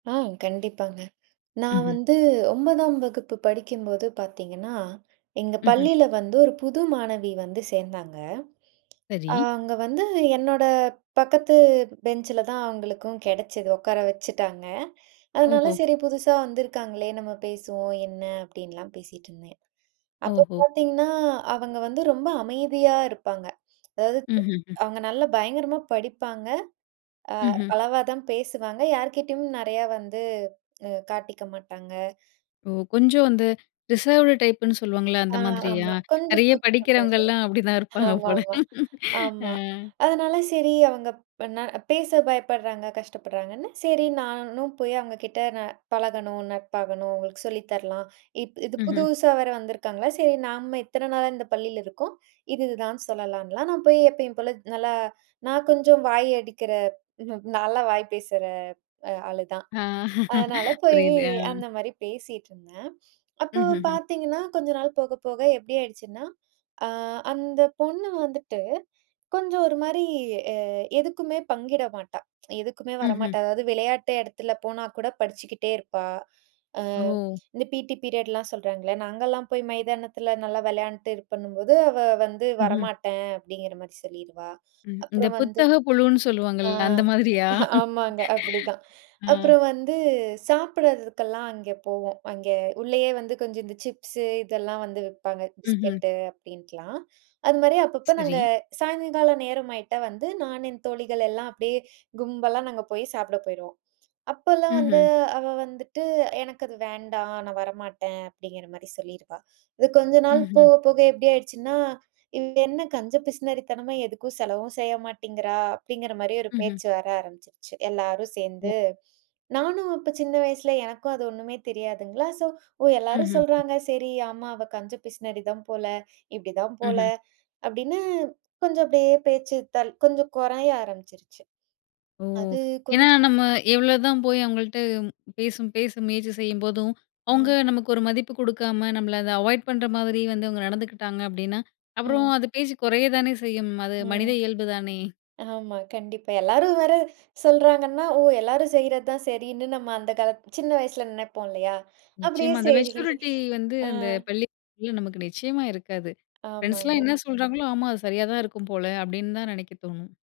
ஆ கண்டிப்பாங்க. "நான் ம்ஹ்ம். வந்து 9ம் வகுப்பு படிக்கும்போது பாத்தீங்கன்னா எங்க ம்ஹ்ம். பள்ளியில வந்து ஒரு புது மாணவி வந்து சேந்தாங்க. அ சரி. அங்கே வந்து, என்னோட பக்கத்து பெஞ்ச்சில தான் அவங்களுக்கும் கிடைச்சது, உக்கார வச்சுட்டாங்க. அதனால ஓஹோ. சரி புதுசா வந்திருக்காங்களே, நம்ம பேசுவோம், என்ன அப்டின்லாம் பேசிகிட்டுருந்தேன்." அப்போ ஓஹோ. பாத்தீங்கன்னா, அவங்க வந்து ரொம்ப அமைதியா இருப்பாங்க. அதாவது ம்ஹ்ம், ம். அவுங்க நல்லா பயங்கரமா படிப்பாங்க. அ ம்ஹ்ம். அளவா தான் பேசுவாங்க யார்கிட்டேயும் நெறையா வந்து அ காட்டிக்க மாட்டாங்க ஓ கொஞ்சம் வந்து, ரிசர்வ்ட் டைப் புன்னு சொல்லுவாங்கல்ல, அந்த ஆ மாதிரியா? ஆமா கொஞ்சம் நெறைய கூச்ச படிக்கிறவங்கலாம் அப்படிதான் இருப்பாங்க சுபாவம் ஆமா போல! ஆமா. அ. ஆமா. அதனால சரி அவங்க ப்ப நான் பேச பயப்படுறாங்க, கஷ்டப்படுறாங்கன்னு, சரி நானும் போய் அவங்க கிட்ட ந பழகணும், நட்பாகணும், உங்களுக்கு சொல்லி தரலாம். இப்போ இது ம்ஹ்ம். புதுசா வேற வந்திருக்காங்களா, சரி நாம இத்தன நாளா இந்த பள்ளியில இருக்கோம். இது இதுதான் சொல்லலாம்ன்லாம் நான் போய் எப்பயும் போல, நல்லா, "நான் கொஞ்சம் வாய் அடிக்கிற ம் நல்லா வாய் பேசுற ஆளு தான். ஆ அதனால போயி புரியுது, அ. அந்த மாரி பேசிகிட்டுருந்தேன்." அப்போ ம்ஹ்ஹ்ம். பாத்தீங்கன்னா, கொஞ்ச நாள் போக போக எப்படி ஆயிடுச்சுன்னா, அ "அந்த பொண்ணு வந்துட்டு, கொஞ்சம் ஒரு மாரி அ எதுக்குமே பங்கிட மாட்டா. எதுக்குமே ம்ஹ்ம். வரமாட்டா அதாவது, விளையாட்டு எடத்துல போனா கூட படிச்சுக்கிட்டே இருப்பா." அ ஓ! இந்த பிடி பீரியட்லாம் சொல்றாங்கள்ல நாங்கலாம் போய் மைதானத்தில நல்லா விளையாண்ட்டு, இதுப்பண்ணும்போது, அவ வந்து ம்ஹ்ம். "வரமாட்டேன்" அப்டிங்கிற மாரி சொல்லிருவா. ம். இந்த அப்புறம் வந்து புத்தக புழுன்னு ஆ, சொல்வாங்கள்ல அந்த மாதிரியா? அ ஆமாங்க. அப்படி தான். அ. அப்புறம் வந்து சாப்பிடறதுக்கெல்லாம் அங்க போவோம். அங்கே உள்ளயே வந்து கொஞ்சம் இந்த சிப்ஸு இதெல்லாம் வந்து விப்பாங்க. ம்ஹ்ம். பிஸ்கெட்டு அப்டின்ட்டுலாம். அதுமாரி அப்பப்போ நாங்க, சரி. சாயங்கால நேரம் ஆயிட்டா வந்து, நான் என் தோழிகள் எல்லாம் அப்படியே கும்பலா நாங்க போய் சாப்பிட போயிருவோம். அப்போலாம் வந்து ம்ஹ்ம். அவ வந்துட்டு, எனக்கு அது வேண்டாம். நான் வரமாட்டேன். அப்படிங்கிற மாரி சொல்லிருவா. இது கொஞ்ச நாள் ம்ஹ்ம். போக போக எப்டி ஆயிடுச்சுன்னா, இவ என்ன கஞ்ச பிசுனறித்தனமா, எதுக்கும் செலவும் செய்ய மாட்டேங்கிறா, அப்படிங்கிற மாரி ஒரு ம்ஹ்ம். பேச்சு வர ஆரம்பிச்சுருச்சு. எல்லாரும் ஒ. சேந்து, நானும் அப்ப சின்ன வயசுல எனக்கும் அது ஒண்ணுமே தெரியாதுங்களா, ஸோ ஓ எல்லாரும் ம்ஹ்ம். ம். சொல்றாங்க சரி ஆமா, அவ கஞ்ச பிசுனாரி தான் போல! இப்டிதான் போல, ம்ஹ்ம். அப்டின்னு கொஞ்சம் அப்படியே பேச்சு தள் கொஞ்சம் குறைய ஆரம்பிச்சுருச்சு. ஓ! அது ஏன்னா கொஞ்ச நம்ம, எவ்வளோதான் போய் அவங்கள்ட்ட பேசும் பேசும் முயற்சி செய்யும்போதும், அவுங்க ம். நமக்கு ஒரு மதிப்பு குடுக்காம, நம்மளை அதை அவாய்ட் பண்ணுற மாதிரி வந்து அவுங்க நடந்துக்கிட்டாங்க அப்படின்னா, அப்புறம், ம். அது பேச்சு குறைய தானே செய்யும்! அது ம். மனித இயல்பு தானே? ஆமா, கண்டிப்பா. எல்லாரும் வேற சொல்றாங்கன்ன, ஓ! எல்லாரும் செய்றது தான் சரின்னு நம்ம அந்த காலத்தி சின்ன வயசுல நெனைப்போம் இல்லையா? அப்டியே நிச்சயமா அந்த சரி. மெச்சூரிட்டி வந்து, ஆ. அந்த பள்ளி [unintelligible] நமக்கு நிச்சயமா இருக்காது. ஃப்ரெண்ட்ஸ்லாம் ஆமாங்க. என்ன சொல்றாங்களோ ஆமா, அது சரியா தான் இருக்கும் போல! அப்டின்னு தான் நெனைக்க தோணும்.